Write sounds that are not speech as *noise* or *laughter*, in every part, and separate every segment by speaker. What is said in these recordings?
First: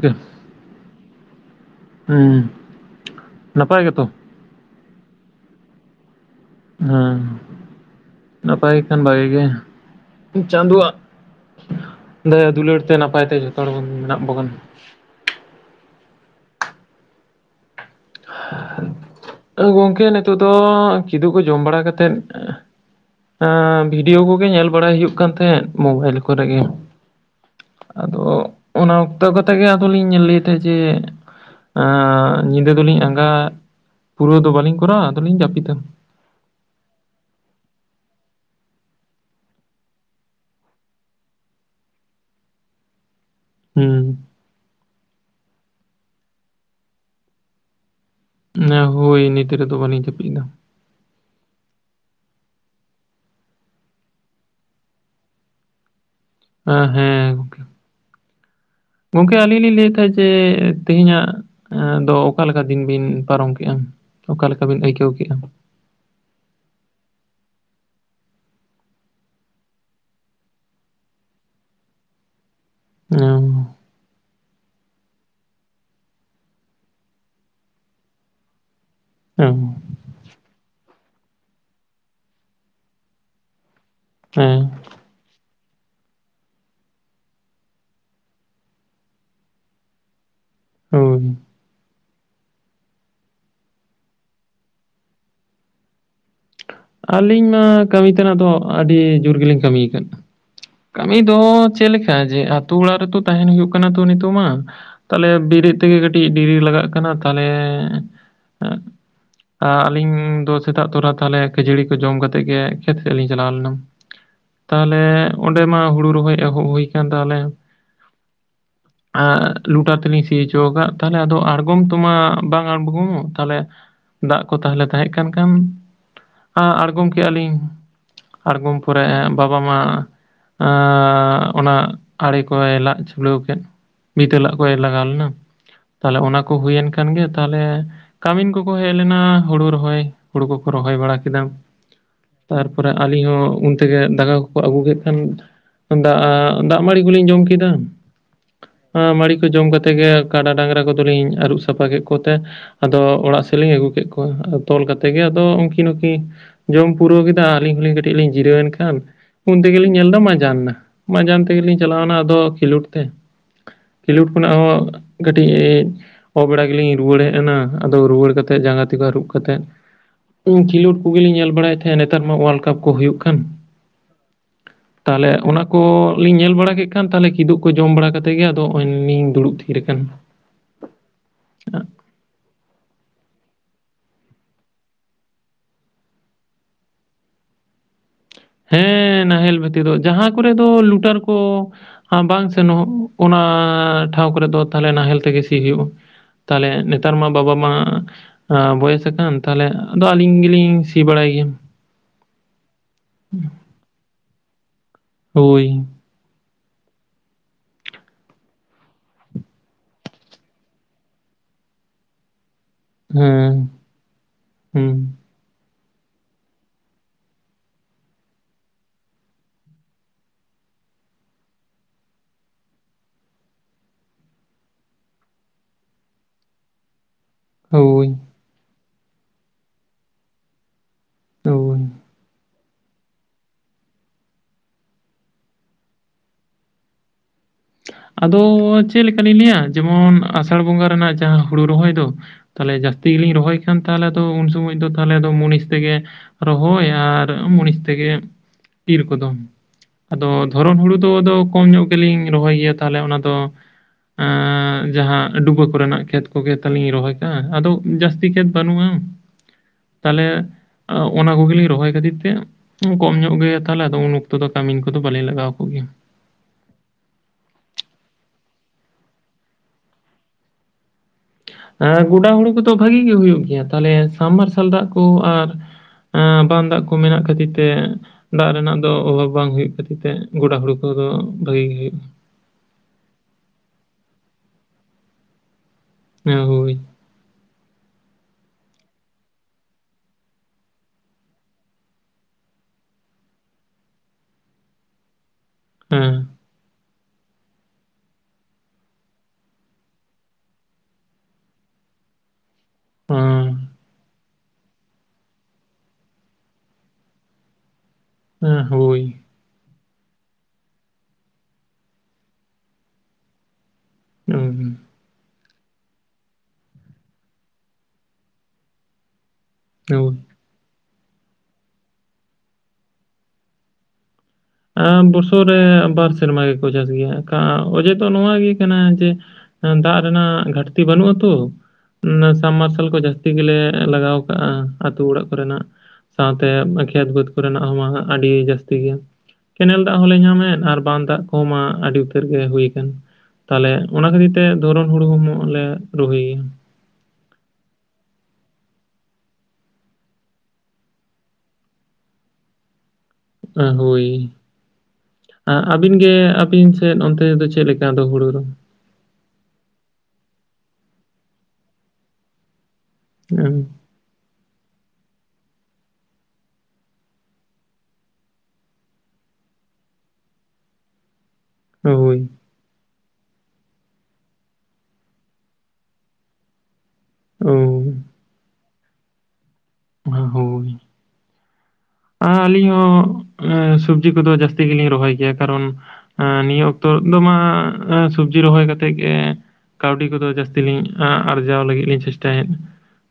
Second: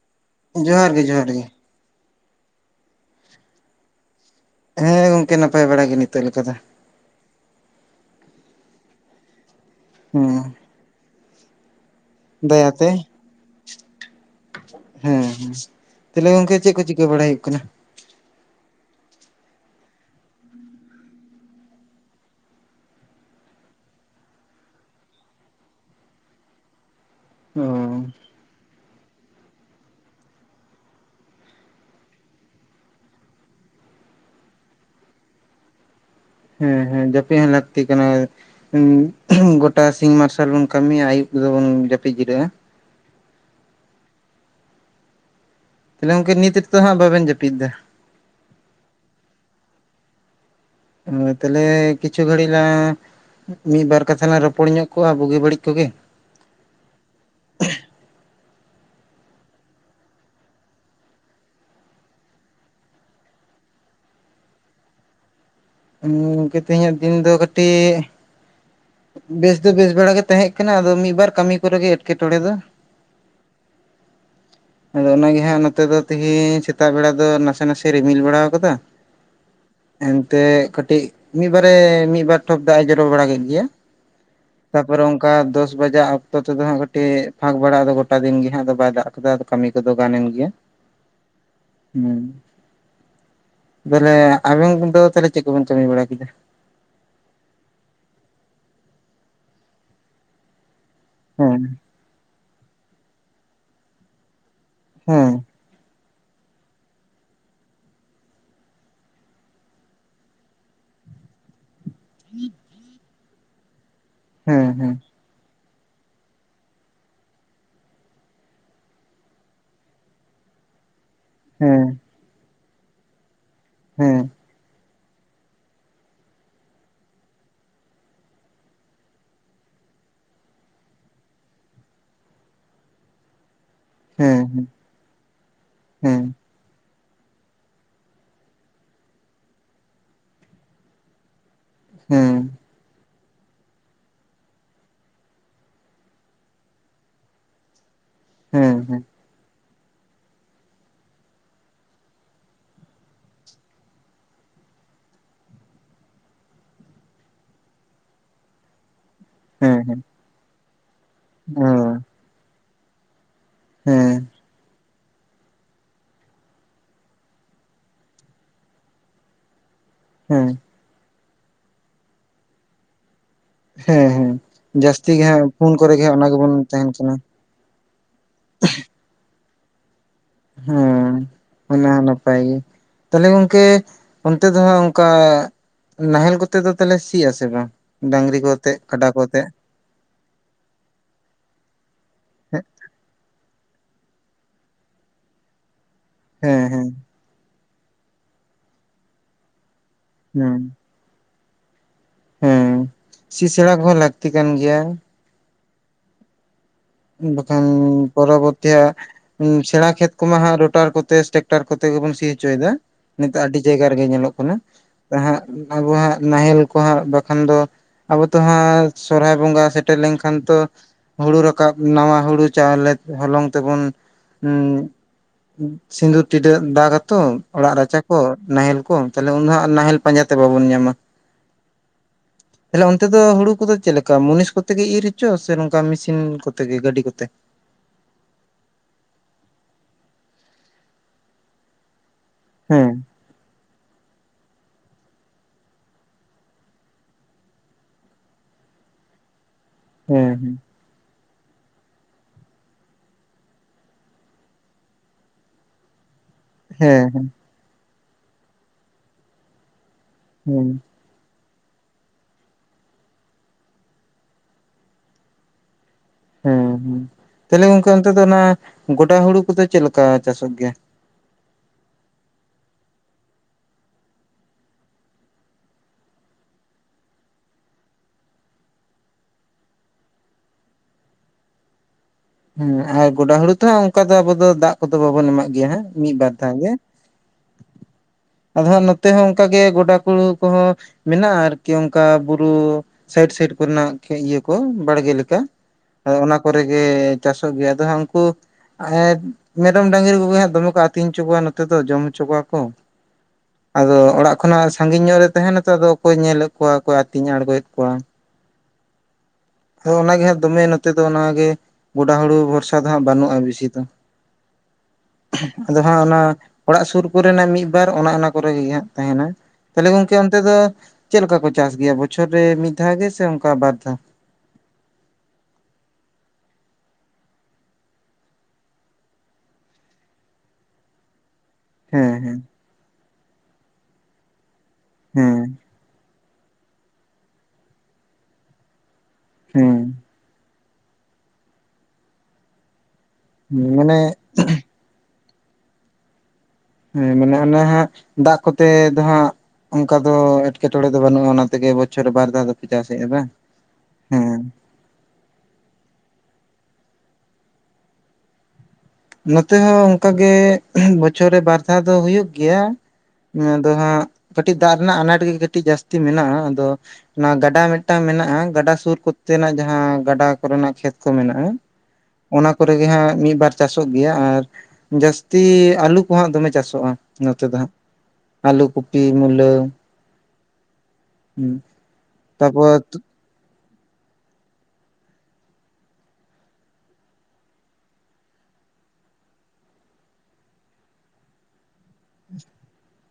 Speaker 1: ᱠᱮᱹ
Speaker 2: ᱡᱚᱦᱟᱨ ᱜᱮ ᱡᱚᱦᱟᱨ ᱜᱮ
Speaker 1: ᱦᱮᱸ ᱱᱟᱯᱟᱭ ᱜᱮᱛᱚ
Speaker 2: ᱦᱮᱸ ᱜᱚᱢᱠᱮ ᱱᱟᱯᱟᱭ ᱵᱟᱲᱟ ᱜᱮ ᱱᱤᱛᱚᱜ ᱞᱮᱠᱟ ᱫᱚ᱾
Speaker 1: ᱦᱮᱸ ᱱᱟᱯᱟᱭ ᱜᱮ ᱠᱷᱟᱱ ᱵᱷᱟᱜᱤ ᱜᱮ
Speaker 2: ᱦᱮᱸ
Speaker 1: ᱪᱟᱸᱫᱚᱣᱟᱜ ᱫᱟᱭᱟ ᱫᱩᱞᱟᱹᱲ ᱛᱮ
Speaker 2: ᱫᱟᱭᱟᱛᱮ
Speaker 1: ᱱᱟᱯᱟᱭ ᱛᱮ ᱡᱚᱛᱚ ᱦᱚᱲ ᱢᱮᱱᱟᱜ ᱵᱚᱜᱚᱱ
Speaker 2: ᱦᱮᱸ ᱦᱮᱸ ᱛᱟᱦᱚᱞᱮ ᱜᱚᱢᱠᱮ ᱪᱮᱫ ᱠᱚ ᱪᱤᱠᱟᱹ ᱵᱟᱲᱟᱭ ᱦᱩᱭᱩᱜ ᱠᱟᱱᱟ᱾
Speaker 1: ᱜᱚᱝᱠᱮ ᱱᱤᱛᱳᱜ ᱫᱚ ᱠᱤᱫᱩ ᱠᱚ ᱡᱚᱢ ᱵᱟᱲᱟᱛᱮᱫ ᱚ ᱵᱷᱤᱰᱭᱳ ᱠᱚᱜᱮ ᱧᱮᱞ ᱵᱟᱲᱟᱭ ᱦᱩᱭᱩᱜ ᱠᱟᱱ ᱛᱟᱦᱮᱸᱫ ᱢᱳᱵᱟᱭᱤᱞ ᱠᱚᱨᱮᱜ ᱜᱮ
Speaker 2: ᱚ
Speaker 1: ᱟᱫᱚ ᱚᱱᱟ ᱫᱚᱜ ᱠᱟᱛᱮ ᱜᱮ ᱟᱫᱚᱞᱤᱧ ᱞᱟᱹᱭ ᱛᱟᱦᱮᱸ ᱡᱮ ᱧᱤᱫᱟᱹ ᱫᱚᱞᱤᱧ ᱯᱩᱨᱟᱹᱣ ᱫᱚ ᱵᱟᱞᱤᱧ ᱠᱚᱨᱟᱣᱟ ᱟᱫᱚᱞᱤᱧ ᱡᱟᱹᱯᱤᱫᱟ
Speaker 2: ᱦᱮᱸ ᱦᱮᱸ ᱡᱟᱯᱤᱫ ᱦᱟᱞᱠᱛᱤ ᱠᱟᱱᱟ ᱦᱩ ᱜᱚᱴᱟ ᱥᱤᱧ ᱢᱟᱨᱥᱟᱞ ᱵᱚᱱ ᱠᱟᱹᱢᱤᱭᱟ ᱟᱹᱭᱩᱵᱫᱚ ᱵᱚᱱ ᱡᱟᱹᱯᱤᱫ ᱡᱤᱨᱟᱹᱜᱼᱟ᱾
Speaker 1: ᱦᱮᱸ
Speaker 2: ᱛᱟᱦᱚᱞᱮ ᱜᱚᱢᱠᱮ ᱱᱤᱛ ᱨᱮᱛᱚ ᱦᱟᱸᱜ ᱵᱟᱵᱮᱱ ᱡᱟᱹᱯᱤᱫ ᱫᱟ
Speaker 1: ᱦᱳᱭ ᱱᱤᱛ ᱨᱮ ᱫᱚ ᱵᱟᱞᱤᱧ ᱡᱟᱯᱤᱫ ᱫᱟ
Speaker 2: ᱚ ᱛᱟᱦᱞᱮ ᱠᱤᱷᱪᱩ ᱜᱟᱹᱲᱤᱞᱟᱝ ᱢᱤᱫ ᱵᱟᱨ ᱠᱟᱛᱷᱟ ᱞᱟᱝ ᱨᱚᱯᱚᱲ ᱧᱚᱜ ᱠᱚᱜᱼᱟ ᱵᱩᱜᱤ ᱵᱟᱹᱲᱤᱡ ᱠᱚᱜᱮ
Speaker 1: ᱦᱮᱸ ᱜᱚᱢᱠᱮ ᱜᱚᱢᱠᱮ ᱟᱹᱞᱤᱧ ᱞᱤᱧ ᱞᱟᱹᱭᱮᱫ ᱛᱟᱦᱮᱸᱫ ᱡᱮ ᱛᱮᱦᱮᱧᱟᱜ ᱮ ᱫᱚ ᱚᱠᱟᱞᱮᱠᱟ ᱫᱤᱱ ᱵᱤᱱ ᱯᱟᱨᱚᱢ ᱠᱮᱫᱜᱼᱟ ᱚᱠᱟᱞᱮᱠᱟ ᱵᱤᱱ ᱟᱹᱭᱠᱟᱹᱣ ᱠᱮᱫᱼᱟ?
Speaker 2: ᱜᱚᱢᱠᱮ ᱛᱮᱦᱮᱧᱟᱜ ᱫᱤᱱ ᱫᱚ ᱠᱟᱹᱴᱤᱡ ᱵᱮᱥ ᱫᱚ ᱵᱮᱥ ᱵᱮᱲᱟ ᱜᱮ ᱛᱟᱦᱮᱸᱜ ᱠᱟᱱᱟ ᱟᱫᱚ ᱢᱤᱫᱵᱟᱨ ᱠᱟᱹᱢᱤ ᱠᱚᱨᱮᱜ ᱜᱮ ᱮᱴᱠᱮᱴᱚᱲᱮ ᱫᱚ
Speaker 1: ᱚ
Speaker 2: ᱟᱫᱚ ᱚᱱᱟᱜᱮ ᱦᱟᱸᱜ ᱱᱚᱛᱮ ᱫᱚ ᱛᱤᱦᱤᱧ ᱥᱮᱛᱟᱜ ᱵᱮᱲᱟ ᱫᱚ ᱱᱟᱥᱮ ᱱᱟᱥᱮ ᱨᱤᱢᱤᱞ ᱵᱟᱲᱟ ᱟᱠᱟᱫᱟ᱾
Speaker 1: ᱦᱩᱸ
Speaker 2: ᱮᱱᱛᱮᱜ ᱠᱟᱹᱴᱤᱡ ᱢᱤᱫᱵᱟᱨᱮ ᱢᱤᱫᱵᱟᱨ ᱴᱚᱯ ᱫᱟᱜ ᱮ ᱡᱚᱨᱚ ᱵᱟᱲᱟ ᱠᱮᱫ ᱜᱮᱭᱟ᱾
Speaker 1: ᱦᱮᱸ
Speaker 2: ᱛᱟᱯᱚᱨᱮ ᱚᱱᱠᱟ ᱫᱚᱥ ᱵᱟᱡᱟᱜ ᱚᱠᱛᱚ ᱛᱮᱫᱚ ᱦᱟᱸᱜ ᱠᱟᱹᱴᱤᱡ ᱯᱷᱟᱸᱠ ᱵᱟᱲᱟᱜ ᱫᱚ ᱜᱚᱴᱟ ᱫᱤᱱ ᱜᱮ ᱦᱟᱸᱜ ᱟᱫᱚ ᱵᱟᱭ ᱫᱟᱜ ᱠᱟᱫᱟ᱾ ᱠᱟᱹᱢᱤ ᱠᱚᱫᱚ ᱜᱟᱱ ᱮᱱ ᱜᱮᱭᱟ᱾
Speaker 1: ᱦᱳ
Speaker 2: ᱦᱮᱸ ᱛᱟᱦᱚᱞᱮ ᱟᱵᱮᱱ ᱫᱚ ᱛᱟᱦᱚᱞᱮ ᱪᱮᱫ ᱠᱚᱵᱤᱱ ᱠᱟᱹᱢᱤ ᱵᱟᱲᱟ ᱠᱮᱫᱟ?
Speaker 1: ᱟᱹᱞᱤᱧ ᱢᱟ ᱠᱟᱹᱢᱤ ᱛᱮᱱᱟᱜ ᱫᱚ ᱟᱹᱰᱤ ᱡᱳᱨ ᱜᱮᱞᱤᱧ ᱠᱟᱹᱢᱤᱭ ᱟᱠᱟᱫ ᱠᱟᱹᱢᱤ ᱫᱚ
Speaker 2: ᱦᱮᱸ
Speaker 1: ᱪᱮᱫ ᱞᱮᱠᱟ ᱡᱮ ᱟᱛᱳ ᱚᱲᱟᱜ ᱨᱮᱛᱚ ᱛᱟᱦᱮᱱ ᱦᱩᱭᱩᱜ ᱠᱟᱱᱟ ᱛᱚ ᱱᱤᱛᱚᱜ ᱢᱟ ᱛᱟᱦᱞᱮ
Speaker 2: ᱦᱮᱸ
Speaker 1: ᱵᱮᱨᱮᱫ ᱛᱮᱜᱮ ᱠᱟᱹᱴᱤᱡ ᱰᱮᱨᱤ ᱞᱟᱜᱟᱜ ᱠᱟᱱᱟ ᱛᱟᱦᱞᱮ᱾ ᱟᱹᱞᱤᱧ ᱫᱚ ᱥᱮᱛᱟᱜ ᱛᱚᱨᱟ ᱛᱟᱦᱚᱞᱮ ᱠᱷᱟᱹᱡᱟᱹᱲᱤ ᱠᱚ ᱡᱚᱢ ᱠᱟᱛᱮᱜ ᱜᱮ ᱠᱷᱮᱛ ᱥᱮᱫ ᱞᱤᱧ ᱪᱟᱞᱟᱣ ᱞᱮᱱᱟ᱾
Speaker 2: ᱦᱮᱸ ᱦᱮᱸ
Speaker 1: ᱛᱟᱦᱚᱞᱮ ᱚᱸᱰᱮ ᱢᱟ ᱦᱩᱲᱩ ᱨᱚᱦᱚᱭ ᱮᱦᱚᱵ ᱦᱩᱭ ᱟᱠᱟᱱ, ᱛᱟᱦᱞᱮ ᱟᱸᱜ ᱞᱚᱴᱟᱨ ᱛᱮᱞᱤᱧ ᱥᱤ ᱦᱚᱪᱚ ᱟᱠᱟᱫ ᱛᱟᱦᱚᱞᱮ ᱟᱫᱚ ᱟᱲᱜᱽᱢ
Speaker 2: ᱦᱮᱸ
Speaker 1: ᱛᱚᱢᱟ ᱵᱟᱝ ᱟᱲᱜᱽᱢᱚᱜ ᱛᱟᱦᱚᱞᱮ
Speaker 2: ᱦᱮᱸ ᱦᱮᱸ
Speaker 1: ᱫᱟᱜ ᱠᱚ ᱛᱟᱦᱚᱞᱮ ᱛᱟᱦᱮᱸ ᱠᱟᱱ ᱠᱷᱟᱱ ᱟᱬᱜᱽᱢ ᱠᱮᱜᱼᱟ ᱞᱤᱧ, ᱟᱬᱜᱽᱢ ᱯᱚᱨᱮ ᱵᱟᱵᱟ ᱢᱟ ᱟᱸᱻ ᱚᱱᱟ ᱟᱲᱮ ᱠᱚᱭ ᱞᱟᱜ ᱪᱷᱩᱞᱟᱹᱣ ᱠᱮᱫ᱾ ᱢᱤᱫᱛᱤᱞᱟᱜ ᱠᱚᱭ ᱮᱨ ᱞᱟᱜᱟᱣ ᱞᱮᱱᱟ᱾ ᱛᱟᱦᱚᱞᱮ
Speaker 2: ᱦᱮᱸ
Speaker 1: ᱚᱱᱟ ᱠᱚ ᱦᱩᱭᱮᱱ ᱠᱷᱟᱱ ᱜᱮ ᱛᱟᱦᱚᱞᱮ ᱠᱟᱹᱢᱤᱱ ᱠᱚᱠᱚ ᱦᱮᱡ ᱞᱮᱱᱟ ᱦᱩᱲᱩ ᱨᱚᱦᱚᱭ᱾ ᱦᱩᱲᱩ ᱠᱚᱠᱚ ᱨᱚᱦᱚᱭ ᱵᱟᱲᱟ ᱠᱮᱫᱟᱢ
Speaker 2: ᱦᱮᱸ
Speaker 1: ᱛᱟᱨᱯᱚᱨᱮ ᱟᱹᱞᱤᱧ ᱦᱚᱸ ᱩᱱ ᱛᱮᱜᱮ ᱫᱟᱠᱟ ᱠᱚᱠᱚ ᱟᱹᱜᱩ ᱠᱮᱫ ᱠᱷᱟᱱ ᱫᱟ ᱟ ᱫᱟᱜ ᱢᱟᱹᱲᱤ ᱠᱚᱞᱤᱧ ᱡᱚᱢ ᱠᱮᱫᱟ,
Speaker 2: ᱦᱮᱸ ᱦᱮᱸ
Speaker 1: ᱢᱟᱹᱲᱤ ᱠᱚ ᱡᱚᱢ ᱠᱟᱛᱮ ᱜᱮ ᱠᱟᱰᱟ ᱰᱟᱝᱨᱟ ᱠᱚᱫᱚ ᱞᱤᱧ ᱟᱹᱨᱩᱵ ᱥᱟᱯᱷᱟ ᱠᱮᱫ ᱠᱚᱛᱮ ᱟᱫᱚ ᱚᱲᱟᱜ ᱥᱮᱫ ᱞᱤᱧ ᱟᱹᱜᱩ ᱠᱮᱫ ᱠᱚᱣᱟ᱾ ᱟᱨ ᱛᱚᱞ ᱠᱟᱛᱮ ᱜᱮ ᱟᱫᱚ ᱩᱱᱠᱤᱱ ᱦᱚᱸ ᱡᱚᱢ ᱯᱩᱨᱟᱹᱣ ᱠᱮᱫᱟ ᱟᱹᱞᱤᱧ ᱦᱚᱸᱞᱤᱧ ᱠᱟᱹᱴᱤᱡ ᱞᱤᱧ ᱡᱤᱨᱟᱹᱣᱮᱱ ᱠᱷᱟᱱ ᱩᱱ
Speaker 2: ᱦᱮᱸ
Speaker 1: ᱛᱮᱜᱮᱞᱤᱧ
Speaker 2: ᱦᱮᱸ
Speaker 1: ᱧᱮᱞ ᱮᱫᱟ ᱢᱟᱸᱡᱟᱱ ᱱᱟ ᱢᱟᱸᱡᱟᱱ
Speaker 2: ᱚ
Speaker 1: ᱛᱮᱜᱮᱞᱤᱧ ᱪᱟᱞᱟᱣᱱᱟ ᱟᱫᱚ ᱠᱷᱮᱞᱳᱰ ᱛᱮ,
Speaker 2: ᱦᱮᱸ
Speaker 1: ᱠᱷᱮᱞᱳᱰ ᱠᱷᱚᱱᱟᱹᱜ ᱦᱚᱸ ᱠᱟᱹᱴᱤᱡ ᱚ ᱵᱮᱲᱟ ᱜᱮᱞᱤᱧ ᱨᱩᱣᱟᱹᱲ ᱦᱮᱡ ᱮᱱᱟ᱾ ᱟᱫᱚ ᱨᱩᱣᱟᱹᱲ ᱠᱟᱛᱮᱫ ᱡᱟᱸᱜᱟ ᱛᱮᱠᱚ ᱟᱹᱨᱩᱵ ᱠᱟᱛᱮᱫ
Speaker 2: ᱦᱮᱸ
Speaker 1: ᱠᱷᱤᱞᱳᱰ ᱠᱚᱜᱮ ᱞᱤᱧ ᱧᱮᱞ ᱵᱟᱲᱟᱭᱮᱫ ᱛᱟᱦᱮᱸᱫ ᱱᱮᱛᱟᱨ ᱢᱟ ᱚᱣᱟᱨᱞᱰ ᱠᱟᱯ ᱠᱚ ᱦᱩᱭᱩᱜ ᱠᱟᱱ᱾
Speaker 2: ᱦᱮᱸ ᱦᱮᱸ ᱡᱟᱹᱥᱛᱤ ᱜᱮ
Speaker 1: ᱛᱟᱦᱞᱮ
Speaker 2: ᱦᱟᱸᱜ
Speaker 1: ᱚᱱᱟ
Speaker 2: ᱯᱷᱳᱱ
Speaker 1: ᱠᱚ
Speaker 2: ᱠᱚᱨᱮ ᱜᱮ ᱦᱟᱸᱜ ᱚᱱᱟ
Speaker 1: ᱞᱤᱧ
Speaker 2: ᱜᱮᱵᱚᱱ
Speaker 1: ᱧᱮᱞ ᱵᱟᱲᱟ ᱠᱮᱫ
Speaker 2: ᱛᱟᱦᱮᱱ
Speaker 1: ᱠᱷᱟᱱ
Speaker 2: ᱠᱟᱱᱟ
Speaker 1: ᱛᱟᱦᱞᱮ ᱠᱤᱫᱩᱜ ᱠᱚ ᱡᱚᱢ ᱵᱟᱲᱟ ᱠᱟᱛᱮᱫ ᱜᱮ ᱟᱫᱚ ᱱᱚᱜᱼᱚᱭ ᱞᱤᱧ ᱫᱩᱲᱩᱵ ᱛᱷᱤᱨ ᱟᱠᱟᱱᱟ᱾
Speaker 2: ᱦᱮᱸ᱾ ᱚᱱᱮ ᱦᱚᱸ ᱱᱟᱯᱟᱭ ᱜᱮ᱾ ᱛᱟᱦᱚᱞᱮ ᱜᱚᱝᱠᱮ ᱚᱱᱛᱮ ᱫᱚᱦᱟᱸᱜ ᱚᱱᱠᱟ ᱱᱟᱦᱮᱞ ᱠᱚᱛᱮ ᱫᱚ ᱛᱟᱦᱚᱞᱮ ᱥᱤᱼᱟ ᱥᱮ ᱵᱟᱝ? ᱰᱟᱝᱨᱤ ᱠᱚ
Speaker 1: ᱦᱮᱸ ᱱᱟᱦᱮᱞ ᱵᱷᱟᱹᱛᱤ ᱫᱚ, ᱡᱟᱦᱟᱸ ᱠᱚᱨᱮ ᱫᱚ ᱞᱩᱴᱟᱨ ᱠᱚ ᱵᱟᱝ
Speaker 2: ᱦᱮᱸ
Speaker 1: ᱥᱮᱱᱚᱜᱼᱟ ᱚᱱᱟ ᱴᱷᱟᱶ ᱠᱚᱨᱮ ᱫᱚ ᱛᱟᱞᱦᱮ ᱱᱟᱦᱮᱞ ᱛᱮᱜᱮ ᱥᱤ ᱦᱩᱭᱩᱜᱼᱟ ᱛᱟᱞᱦᱮ ᱱᱤᱼᱼ
Speaker 2: ᱦᱮᱸ
Speaker 1: ᱱᱮᱛᱟᱨ ᱢᱟ ᱵᱟᱵᱟ ᱢᱟ ᱵᱚᱭᱮᱥ ᱟᱠᱟᱱ ᱛᱟᱦᱚᱞᱮ ᱟᱫᱚ ᱟᱹᱞᱤᱧ
Speaker 2: ᱦᱮᱸ
Speaker 1: ᱜᱮᱞᱤᱧ ᱥᱤ ᱵᱟᱲᱟᱭ ᱜᱮᱭᱟ᱾
Speaker 2: ᱦᱮᱸ, ᱥᱤ ᱥᱮᱬᱟ ᱠᱚᱦᱚᱸ ᱞᱟᱹᱠᱛᱤ ᱠᱟᱱ ᱜᱮᱭᱟ᱾
Speaker 1: ᱦᱳᱭ᱾
Speaker 2: ᱵᱟᱠᱷᱟᱱ ᱯᱚᱨᱚᱵᱚᱨᱛᱤ ᱦᱟᱜ ᱥᱮᱬᱟ ᱠᱷᱮᱛ ᱠᱚᱢᱟ ᱦᱟᱸᱜ ᱨᱩᱴᱟᱨ ᱠᱚᱛᱮ ᱴᱨᱟᱠᱴᱟᱨ ᱠᱚᱛᱮ ᱜᱮᱵᱚᱱ ᱥᱤ ᱚᱪᱚᱭᱮᱫᱟ᱾ ᱱᱤᱛᱚᱜ
Speaker 1: ᱦᱮᱸ
Speaker 2: ᱟᱹᱰᱤ ᱡᱟᱭᱜᱟ ᱨᱮᱜᱮ ᱧᱮᱞᱚᱜ ᱠᱟᱱᱟ᱾
Speaker 1: ᱦᱩᱸ
Speaker 2: ᱦᱟᱸᱜ ᱟᱵᱚᱣᱟᱜ ᱱᱟᱦᱮᱞ ᱠᱚ ᱦᱟᱸᱜ ᱵᱟᱠᱷᱟᱱ ᱫᱚ ᱟᱵᱚ ᱛᱚ ᱦᱟᱸᱜ ᱥᱚᱨᱦᱟᱭ ᱵᱚᱸᱜᱟ ᱥᱮᱴᱮᱨ ᱞᱮᱱᱠᱷᱟᱱ ᱛᱚ ᱦᱩᱲᱩ ᱨᱟᱼᱼ ᱼᱠᱟᱵ ᱱᱟᱣᱟ ᱦᱩᱲᱩ ᱪᱟᱣᱞᱮ ᱦᱚᱞᱚᱝ ᱛᱮᱵᱚᱱ ᱥᱤᱸᱫᱩᱨ ᱴᱤᱰᱟᱹᱜ ᱫᱟᱜᱽ ᱟᱛᱚ᱾ ᱚᱲᱟᱜ ᱨᱟᱪᱟ
Speaker 1: ᱦᱳᱭ
Speaker 2: ᱠᱚ, ᱱᱟᱦᱮᱞ ᱠᱚ, ᱛᱟᱦᱞᱮ ᱩᱱ ᱫᱚ ᱱᱟᱦᱮᱞ ᱯᱟᱸᱡᱟ ᱛᱮ ᱵᱟᱵᱚᱱ ᱧᱟᱢᱟ᱾
Speaker 1: ᱚ
Speaker 2: ᱛᱟᱦᱚᱞᱮ ᱚᱱᱛᱮ ᱫᱚ ᱦᱩᱲᱩ ᱠᱚᱫᱚ ᱪᱮᱫ ᱞᱮᱠᱟ ᱢᱩᱱᱤᱥ ᱠᱚᱛᱮ ᱜᱮ ᱤᱨ ᱦᱚᱪᱚ ᱥᱮ ᱱᱚᱝᱠᱟ ᱢᱮᱥᱤᱱ ᱠᱚᱛᱮ? ᱜᱮ ᱜᱟᱹᱰᱤ ᱠᱚᱛᱮ᱾
Speaker 1: ᱟᱫᱚ ᱪᱮᱫ ᱞᱮᱠᱟᱞᱤᱧ ᱞᱟᱹᱭᱟ, ᱡᱮᱢᱚᱱ ᱟᱥᱟᱲ ᱵᱚᱸᱜᱟ ᱨᱮᱱᱟᱜ ᱡᱟᱦᱟᱸ ᱦᱩᱲᱩ ᱨᱚᱦᱚᱭ ᱫᱚ᱾ ᱛᱟᱦᱚᱞᱮ
Speaker 2: ᱦᱮᱸ
Speaker 1: ᱡᱟᱹᱥᱛᱤ ᱜᱮᱞᱤᱧ ᱨᱚᱦᱚᱭ ᱠᱷᱟᱱ ᱛᱟᱦᱚᱞᱮ ᱫᱚ ᱩᱱ ᱥᱚᱢᱚᱭ ᱫᱚ ᱛᱟᱦᱚᱞᱮ ᱫᱚ ᱢᱩᱱᱤᱥ ᱛᱮᱜᱮ᱾ ᱨᱚᱦᱚᱭ ᱟᱨ ᱢᱚᱱᱤᱥ ᱛᱮᱜᱮ ᱤᱨ ᱠᱚᱫᱚ᱾
Speaker 2: ᱦᱮᱸ
Speaker 1: ᱟᱫᱚ
Speaker 2: ᱦᱮᱸ
Speaker 1: ᱫᱷᱚᱨᱚᱱ ᱦᱩᱲᱩ ᱫᱚ ᱟᱫᱚ ᱠᱚᱢ ᱧᱚᱜ ᱜᱮᱞᱤᱧ᱾ ᱨᱚᱦᱚᱭ ᱤᱭᱟᱹ ᱛᱟᱦᱞᱮ ᱚᱱᱟ ᱫᱚ ᱮᱸᱻ ᱡᱟᱦᱟᱸ ᱰᱩᱵᱟᱹ ᱠᱚᱨᱮᱱᱟᱜ ᱠᱷᱮᱛ ᱠᱚ᱾ ᱠᱚᱜᱮ ᱛᱟᱞᱤᱧ
Speaker 2: ᱦᱮᱸ
Speaker 1: ᱨᱚᱦᱚᱭ ᱠᱟᱜᱼᱟ ᱟᱫᱚ ᱡᱟᱹᱥᱛᱤ ᱠᱷᱮᱛ ᱵᱟᱹᱱᱩᱜᱼᱟ᱾ ᱛᱟᱦᱚᱞᱮ
Speaker 2: ᱦᱮᱸ
Speaker 1: ᱚᱱᱟ ᱠᱚᱜᱮᱞᱤᱧ ᱨᱚᱦᱚᱭ ᱠᱷᱟᱹᱛᱤᱨ ᱛᱮ ᱠᱚᱢ ᱧᱚᱜ ᱜᱮᱭᱟ ᱛᱟᱦᱞᱮ ᱟᱫᱚ ᱩᱱ ᱚᱠᱛᱚ ᱫᱚ ᱠᱟᱹᱢᱤᱱ ᱠᱚᱫᱚ ᱵᱟᱞᱤᱧ ᱞᱟᱜᱟᱣ ᱠᱚᱜᱮᱭᱟ᱾
Speaker 2: ᱦᱮᱸ ᱛᱟᱦᱚᱞᱮ ᱜᱚᱝᱠᱮ ᱚᱱᱛᱮ ᱫᱚ ᱚᱱᱟ ᱜᱚᱰᱟ ᱦᱩᱲᱩ ᱠᱚᱫᱚ ᱪᱮᱜ ᱞᱮᱠᱟ ᱪᱟᱥᱚᱜ ᱜᱮᱭᱟ?
Speaker 1: ᱮ ᱜᱚᱰᱟ ᱦᱩᱲᱩ ᱠᱚᱫᱚ ᱵᱷᱟᱜᱤ ᱜᱮ ᱦᱩᱭᱩᱜ ᱜᱮᱭᱟ ᱛᱟᱦᱚᱞᱮ ᱥᱟᱢ ᱢᱟᱨᱥᱟᱞ ᱫᱟᱜ ᱠᱚ ᱟᱨ ᱮᱸ ᱵᱟᱱ ᱫᱟᱜ ᱠᱚ ᱢᱮᱱᱟᱜ ᱠᱷᱟᱹᱛᱤᱨ ᱛᱮ ᱫᱟᱜ ᱨᱮᱱᱟᱜ ᱫᱚ ᱚᱵᱷᱟᱵ ᱵᱟᱝ ᱦᱩᱭᱩᱜ ᱠᱷᱟᱹᱛᱤᱨ ᱛᱮ ᱜᱳᱰᱟ ᱦᱩᱲᱩ ᱠᱚᱫᱚ ᱵᱷᱟᱜᱤ ᱜᱮ ᱦᱩᱭᱩᱜᱼᱟ᱾
Speaker 2: ᱦᱩᱸ ᱟᱨ ᱜᱚᱰᱟ ᱦᱩᱲᱩ ᱛᱚ ᱚᱱᱠᱟ ᱫᱚ ᱟᱵᱚ ᱫᱚ ᱫᱟᱜ ᱠᱚᱫᱚ ᱵᱟᱵᱚᱱ ᱮᱢᱟᱜ ᱜᱮᱭᱟ ᱦᱮ ᱢᱤᱫ ᱵᱟᱨ
Speaker 1: ᱦᱮᱸ
Speaker 2: ᱫᱷᱟᱣ ᱜᱮ
Speaker 1: ᱦᱳᱭ
Speaker 2: *inaudible* ᱟᱫᱚ ᱦᱟᱸᱜ ᱱᱚᱛᱮ ᱦᱚᱸ ᱚᱝᱠᱟᱜᱮ ᱜᱚᱰᱟ ᱦᱩᱲᱩ ᱠᱚᱦᱚᱸ ᱢᱮᱱᱟᱜᱼᱟ ᱟᱨᱠᱤ ᱚᱱᱠᱟ ᱵᱩᱨᱩ ᱥᱟᱭᱤᱰ ᱥᱟᱭᱤᱰ ᱠᱚᱨᱮᱱᱟᱜ ᱤᱭᱟᱹ ᱠᱚ ᱵᱟᱲᱜᱮ ᱞᱮᱠᱟ
Speaker 1: ᱦᱮᱸ
Speaker 2: ᱚᱱᱟ ᱠᱚᱨᱮᱜᱮ ᱪᱟᱥ ᱜᱮᱭᱟ ᱟᱫᱚ ᱦᱟᱸᱜ ᱩᱱᱠᱩ ᱦᱮᱸ ᱢᱮᱨᱚᱢ ᱰᱟᱝᱨᱤ ᱠᱚᱜᱮ ᱦᱟᱸᱜ ᱫᱚᱢᱮ ᱠᱚ ᱟᱹᱛᱤᱧ ᱦᱚᱪᱚ ᱠᱚᱣᱟ ᱱᱚᱛᱮ ᱫᱚ ᱡᱚᱢ ᱦᱚᱪᱚ ᱠᱚᱣᱟ ᱠᱚ
Speaker 1: ᱦᱮᱸ
Speaker 2: ᱟᱫᱚ ᱚᱲᱟᱜ ᱠᱷᱚᱱᱟᱜ ᱥᱟᱺᱜᱤᱧ ᱧᱚᱜ ᱨᱮ ᱛᱟᱦᱮᱸᱱᱟ ᱛᱚ ᱟᱫᱚ ᱚᱠᱚᱭ ᱧᱮᱞᱮᱫ ᱠᱚᱣᱟ ᱚᱠᱚᱭ ᱟᱛᱤᱧᱮ ᱟᱬᱜᱚᱭᱮᱫ ᱠᱚᱣᱟ᱾
Speaker 1: *inaudible*
Speaker 2: ᱦᱚ ᱚᱱᱟᱜᱮ ᱦᱟᱸᱜ ᱫᱚᱢᱮ ᱱᱚᱛᱮ ᱫᱚ ᱚᱱᱟᱜᱮ ᱜᱚᱰᱟ ᱦᱩᱲᱩ ᱵᱷᱚᱨᱥᱟ ᱫᱚ ᱦᱟᱸᱜ ᱵᱟᱹᱱᱩᱜᱼᱟ ᱵᱤᱥᱤ ᱫᱚ᱾
Speaker 1: ᱩᱸᱻ᱾
Speaker 2: ᱟᱫᱚ ᱦᱟᱸᱜ ᱚᱱᱟ ᱚᱲᱟᱜ ᱥᱩᱨ ᱠᱚᱨᱮᱱᱟᱜ ᱢᱤᱫ ᱵᱟᱨ ᱚᱱᱟ ᱚᱱᱟ ᱠᱚᱨᱮᱜᱮ ᱦᱟᱸᱜ ᱛᱟᱦᱮᱸᱱᱟ ᱛᱟᱦᱚᱞᱮ
Speaker 1: ᱦᱳᱭ
Speaker 2: ᱜᱚᱝᱠᱮ ᱚᱱᱛᱮ ᱫᱚ ᱪᱮᱫ ᱞᱮᱠᱟ ᱠᱚ ᱪᱟᱥ ᱜᱮᱭᱟ, ᱵᱚᱪᱷᱚᱨ ᱨᱮ ᱢᱤᱫ ᱫᱷᱟᱣ ᱜᱮᱥᱮ ᱚᱱᱠᱟ ᱵᱟᱨ ᱫᱷᱟᱣ?
Speaker 1: ᱵᱚᱥᱚᱨ ᱨᱮ ᱵᱟᱨ ᱥᱮᱨᱢᱟ ᱜᱮᱠᱚ ᱪᱟᱥ ᱜᱮᱭᱟ᱾ ᱚᱡᱮ ᱫᱚ ᱱᱚᱣᱟ ᱜᱮ ᱠᱟᱱᱟ ᱡᱮ ᱫᱟᱜ ᱨᱮᱱᱟᱜ ᱜᱷᱟᱴᱛᱤ ᱵᱟᱹᱱᱩᱜᱼᱟ ᱛᱚ᱾
Speaker 2: ᱦᱮᱸ
Speaker 1: ᱚᱱᱟ
Speaker 2: ᱦᱮᱸ
Speaker 1: ᱥᱟᱵ ᱢᱟᱨᱥᱟᱞ ᱠᱚ ᱡᱟᱹᱥᱛᱤ ᱜᱮᱞᱮ ᱞᱟᱜᱟᱣ ᱠᱟᱜᱼᱟ᱾ ᱟᱛᱩ ᱚᱲᱟᱜ
Speaker 2: ᱦᱮᱸ
Speaker 1: ᱠᱚᱨᱮᱱᱟᱜ ᱥᱟᱶᱛᱮ ᱠᱷᱮᱛ ᱵᱟᱹᱫ ᱠᱚᱨᱮᱱᱟᱜ ᱦᱚᱸ ᱢᱟ ᱦᱟᱸᱜ ᱟᱹᱰᱤ ᱡᱟᱹᱥᱛᱤ ᱜᱮ
Speaker 2: ᱦᱮᱸ
Speaker 1: ᱠᱮᱱᱮᱞ ᱫᱟᱜ ᱦᱚᱸᱞᱮ ᱧᱟᱢᱮᱫ ᱟᱨ ᱵᱟᱝ ᱫᱟᱜ ᱠᱚ ᱢᱟ ᱟᱹᱰᱤ ᱩᱛᱟᱹᱨ ᱜᱮ ᱦᱩᱭ ᱠᱟᱱ᱾ ᱛᱟᱦᱚᱞᱮ
Speaker 2: ᱢᱟᱱᱮ
Speaker 1: ᱚᱱᱟ ᱠᱷᱟᱹᱛᱤᱨ ᱛᱮ ᱫᱷᱚᱨᱚᱱ ᱦᱩᱲᱩ ᱦᱚᱸᱜ ᱞᱮ ᱨᱚᱦᱚᱭ ᱜᱮᱭᱟ᱾
Speaker 2: ᱦᱮᱸᱢᱮᱱᱟᱜ ᱟᱱᱟ ᱦᱟᱸᱜ ᱫᱟᱜ ᱠᱚᱛᱮ ᱫᱚ ᱦᱟᱸᱜ ᱚᱱᱠᱟ ᱫᱚ ᱮᱴᱠᱮᱴᱚᱲᱮ ᱫᱚ ᱵᱟᱹᱱᱩᱜᱼᱟ᱾ ᱚᱱᱟ ᱛᱮᱜᱮ ᱵᱚᱪᱷᱚᱨ ᱨᱮ ᱵᱟᱨ ᱫᱷᱟᱣ ᱪᱟᱥᱮᱜᱼᱟ ᱵᱟᱝ
Speaker 1: ᱦᱮᱸ ᱦᱳᱭ
Speaker 2: ᱦᱮᱸ
Speaker 1: ᱟᱹᱵᱤᱱ ᱜᱮ ᱟᱹᱵᱤᱱ ᱥᱮᱫ ᱚᱱᱛᱮ ᱫᱚ ᱪᱮᱜ ᱞᱮᱠᱟ ᱫᱚ ᱦᱩᱲᱩ ᱫᱚ?
Speaker 2: ᱱᱚᱛᱮ ᱦᱚᱸ ᱚᱱᱠᱟᱜᱮ ᱵᱚᱪᱷᱚᱨ ᱨᱮ ᱵᱟᱨ ᱫᱷᱟᱣ ᱫᱚ ᱦᱳᱭᱩᱜ ᱜᱮᱭᱟ᱾ ᱟᱫᱚ ᱦᱟᱸᱜ ᱠᱟᱹᱴᱤᱡ ᱫᱟᱜ ᱨᱮᱱᱟᱜ ᱟᱱᱟᱴ ᱜᱮ ᱠᱟᱹᱴᱤᱡ ᱡᱟᱹᱥᱛᱤ ᱢᱮᱱᱟᱜᱼᱟ ᱟᱫᱚ ᱚᱱᱟ ᱜᱟᱰᱟ ᱢᱮᱜᱴᱟᱝ ᱢᱮᱱᱟᱜᱼᱟ ᱜᱟᱰᱟ ᱥᱩᱨ ᱠᱚᱛᱮᱱᱟᱜ ᱡᱟᱦᱟᱸ ᱜᱟᱰᱟ ᱠᱚᱨᱮᱱᱟᱜ ᱠᱷᱮᱛ ᱠᱚ ᱢᱮᱱᱟᱜᱼᱟ
Speaker 1: ᱦᱳᱭᱻ᱾
Speaker 2: ᱚᱱᱟ ᱠᱚᱨᱮ ᱜᱮ ᱦᱟᱸᱜ ᱢᱤᱜ ᱵᱟᱨ ᱪᱟᱥᱚᱜ ᱜᱮᱭᱟ ᱟᱨ ᱡᱟᱹᱥᱛᱤ ᱟᱹᱞᱩ ᱠᱚ ᱦᱟᱸᱜ ᱫᱚᱢᱮ ᱪᱟᱥᱚᱜᱼᱟ᱾ ᱱᱚᱛᱮ ᱫᱚ ᱦᱟᱸᱜ
Speaker 1: ᱚ
Speaker 2: ᱟᱞᱩ ᱠᱚᱯᱤ ᱢᱩᱞᱟᱹ?
Speaker 1: *unintelligible*
Speaker 2: *unintelligible*
Speaker 1: ᱟᱹᱞᱤᱧ
Speaker 2: ᱛᱟᱯᱚᱨ
Speaker 1: ᱦᱚᱸ ᱥᱚᱵᱡᱤ ᱠᱚᱫᱚ ᱡᱟᱹᱥᱛᱤ ᱜᱮᱞᱤᱧ ᱨᱚᱦᱚᱭ ᱜᱮᱭᱟ ᱠᱟᱨᱚᱱ ᱱᱤᱭᱟᱹ ᱚᱠᱛᱚ ᱫᱚ ᱢᱟ ᱥᱚᱵᱡᱤ ᱨᱚᱦᱚᱭ ᱠᱟᱛᱮ ᱜᱮ ᱠᱟᱹᱣᱰᱤ ᱠᱚᱫᱚ ᱡᱟᱹᱥᱛᱤ ᱞᱤᱧ ᱟᱨᱡᱟᱣ ᱞᱟᱹᱜᱤᱜ ᱞᱤᱧ ᱪᱮᱥᱴᱟᱭᱮᱫ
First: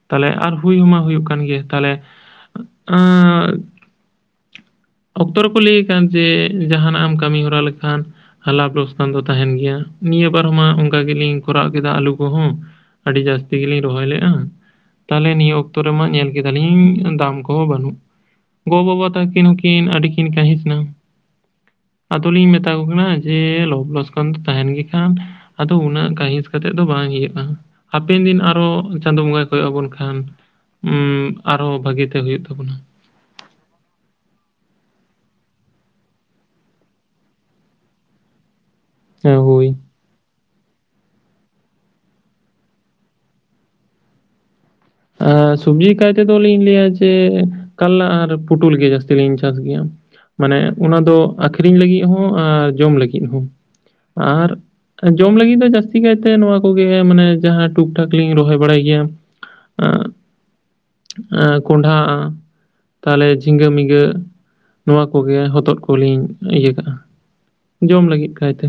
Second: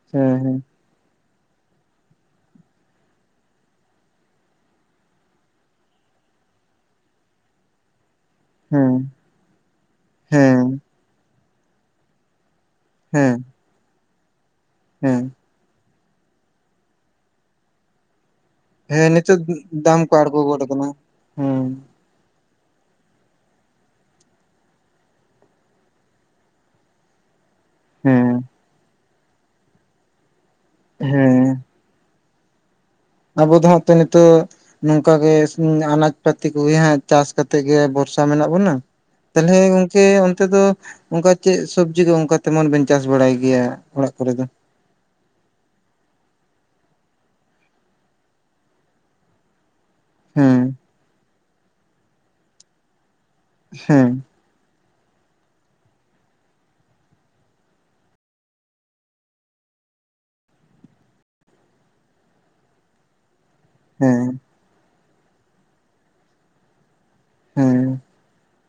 Speaker 1: ᱛᱟᱞᱞᱦᱮ ᱟᱨ
Speaker 2: ᱦᱮᱸ
Speaker 1: ᱦᱩᱭ ᱦᱚᱸᱢᱟ ᱦᱩᱭᱩᱜ ᱠᱟᱱ ᱜᱮ ᱛᱟᱞᱦᱮ ᱟᱸ ᱚᱠᱛᱚ ᱨᱮᱠᱚ ᱞᱟᱹᱭ ᱠᱟᱱ ᱡᱮ ᱡᱟᱦᱟᱸᱱᱟᱜ ᱮᱢ ᱠᱟᱹᱢᱤ ᱦᱚᱨᱟ ᱞᱮᱠᱷᱟᱱ ᱞᱟᱵᱷ
Speaker 2: ᱦᱮᱸ
Speaker 1: ᱞᱚᱥᱠᱟᱱ ᱫᱚ ᱛᱟᱦᱮᱱ ᱜᱮᱭᱟ ᱱᱤᱭᱟᱹ
Speaker 2: ᱦᱮᱸ
Speaker 1: ᱵᱟᱨᱢᱟ ᱚᱝᱠᱟ ᱜᱮᱞᱤᱧ ᱠᱚᱨᱟᱣ ᱠᱮᱫᱟ ᱟᱹᱞᱩ ᱠᱚᱦᱚᱸ
Speaker 2: ᱦᱮᱸ
Speaker 1: ᱟᱹᱰᱤ
Speaker 2: ᱦᱮᱸ
Speaker 1: ᱡᱟᱹᱥᱛᱤ ᱛᱮᱜᱮᱞᱤᱧ ᱨᱚᱦᱚᱭ ᱞᱮᱜᱼᱟ
Speaker 2: ᱦᱮᱸ
Speaker 1: ᱛᱟᱦᱚᱞᱮ ᱱᱤᱭᱟᱹ ᱚᱠᱛᱚ ᱨᱮᱢᱟ ᱧᱮᱞ ᱠᱮᱫᱟᱞᱤᱧ ᱫᱟᱢ ᱠᱚᱦᱚᱸ ᱵᱟᱹᱱᱩᱜ ᱜᱚ ᱵᱟᱵᱟ
Speaker 2: ᱦᱮᱸ ᱱᱤᱛᱚᱜ
Speaker 1: ᱛᱟᱹᱠᱤᱱ ᱦᱚᱸᱠᱤᱱ
Speaker 2: ᱫᱟᱢ
Speaker 1: ᱟᱹᱰᱤ
Speaker 2: ᱠᱚ
Speaker 1: ᱠᱤᱱ
Speaker 2: ᱟᱬᱜᱚ ᱜᱚᱫ
Speaker 1: ᱠᱟᱹᱦᱤᱥᱱᱟ
Speaker 2: ᱟᱠᱟᱱᱟ ᱦᱮᱸ
Speaker 1: ᱟᱫᱚᱞᱤᱧ ᱢᱮᱛᱟ ᱠᱚ ᱠᱟᱱᱟ ᱡᱮ ᱞᱚᱵ ᱞᱚᱥᱠᱟᱱ ᱫᱚ ᱛᱟᱦᱮᱱ ᱜᱮ ᱠᱷᱟᱱ ᱟᱫᱚ ᱩᱱᱟᱹᱜ ᱠᱟᱹᱦᱤᱥ ᱠᱟᱛᱮᱜ ᱫᱚ ᱵᱟᱝ ᱤᱭᱟᱹ ᱦᱩᱭᱩᱜ ᱠᱟᱱᱟ ᱦᱟᱯᱮᱱ ᱫᱤᱱ
Speaker 2: ᱦᱮᱸ
Speaker 1: ᱟᱨᱚ ᱪᱟᱸᱫᱳ ᱵᱚᱸᱜᱟᱭ ᱠᱚᱭᱚᱜ ᱟᱵᱚᱱ ᱠᱷᱟᱱ ᱩᱸᱢ
Speaker 2: ᱦᱮᱸ
Speaker 1: ᱟᱨᱚ ᱵᱷᱟᱹᱜᱤᱛᱮ ᱦᱳᱜ ᱛᱟᱵᱩᱱᱟ᱾
Speaker 2: ᱟᱵᱚ ᱫᱚ ᱦᱚᱜ ᱛᱮ ᱱᱤᱛᱚᱜ ᱱᱚᱝ ᱠᱟᱜᱮ ᱥᱩᱢᱩᱝ ᱟᱱᱟᱡ ᱯᱟᱹᱛᱤ ᱠᱚᱜᱮ ᱦᱟᱜ ᱪᱟᱥ ᱠᱟᱛᱮ ᱜᱮ ᱵᱷᱚᱨᱥᱟ ᱢᱮᱱᱟᱜ ᱵᱚᱱᱟ᱾
Speaker 1: ᱦᱮᱸ
Speaker 2: ᱛᱟᱞᱦᱮ
Speaker 1: ᱦᱳᱭ
Speaker 2: ᱜᱚᱝᱠᱮ ᱚᱱᱛᱮ ᱫᱚ? ᱚᱱᱠᱟ ᱪᱮᱫ ᱥᱚᱵᱡᱤ ᱠᱚ ᱚᱱᱠᱟ ᱛᱮᱢᱚᱱ ᱵᱤᱱ ᱪᱟᱥ ᱵᱟᱲᱟᱭ ᱜᱮᱭᱟ ᱚᱲᱟᱜ ᱠᱚᱨᱮ ᱫᱚ?
Speaker 1: ᱟᱨ ᱥᱚᱵᱡᱤ ᱠᱟᱭᱛᱮ ᱫᱚ ᱞᱤᱧ ᱞᱟᱹᱭᱟ ᱡᱮ ᱠᱟᱞᱞᱟ ᱟᱨ ᱯᱩᱴᱩᱞ ᱜᱮ ᱡᱟᱹᱥᱛᱤ ᱞᱤᱧ ᱪᱟᱥ ᱜᱮᱭᱟ᱾ ᱢᱟᱱᱮ
Speaker 2: ᱦᱮᱸ
Speaker 1: ᱚᱱᱟ ᱫᱚ ᱟᱠᱷᱨᱤᱧ ᱞᱟᱹᱜᱤᱜ ᱦᱚᱸ ᱟᱨ ᱡᱚᱢ ᱞᱟᱹᱜᱤᱫ ᱦᱚᱸ
Speaker 2: ᱦᱮᱸ
Speaker 1: ᱟᱨ ᱡᱚᱢ ᱞᱟᱹᱜᱤᱫ ᱫᱚ ᱡᱟᱹᱥᱛᱤ ᱠᱟᱭᱛᱮ ᱱᱚᱣᱟ ᱠᱚᱜᱮ ᱢᱟᱱᱮ ᱡᱟᱦᱟᱸ ᱴᱩᱠ ᱴᱟᱠ ᱞᱤᱧ ᱨᱚᱦᱚᱭ ᱵᱟᱲᱟᱭ ᱜᱮᱭᱟ᱾ ᱠᱚᱸᱰᱷᱟ ᱛᱟᱦᱞᱮ ᱡᱷᱤᱸᱜᱟᱹ ᱢᱤ ᱤᱭᱟ
Speaker 2: ᱦᱮᱸ
Speaker 1: ᱱᱚᱣᱟ ᱠᱚᱜᱮ ᱦᱚᱛᱚᱫ ᱠᱚᱞᱤᱧ ᱤᱭᱟᱹ ᱠᱟᱜᱼᱟ
Speaker 2: ᱦᱮᱸ
Speaker 1: ᱡᱚᱢ ᱞᱟᱹᱜᱤᱫ ᱠᱟᱭᱛᱮ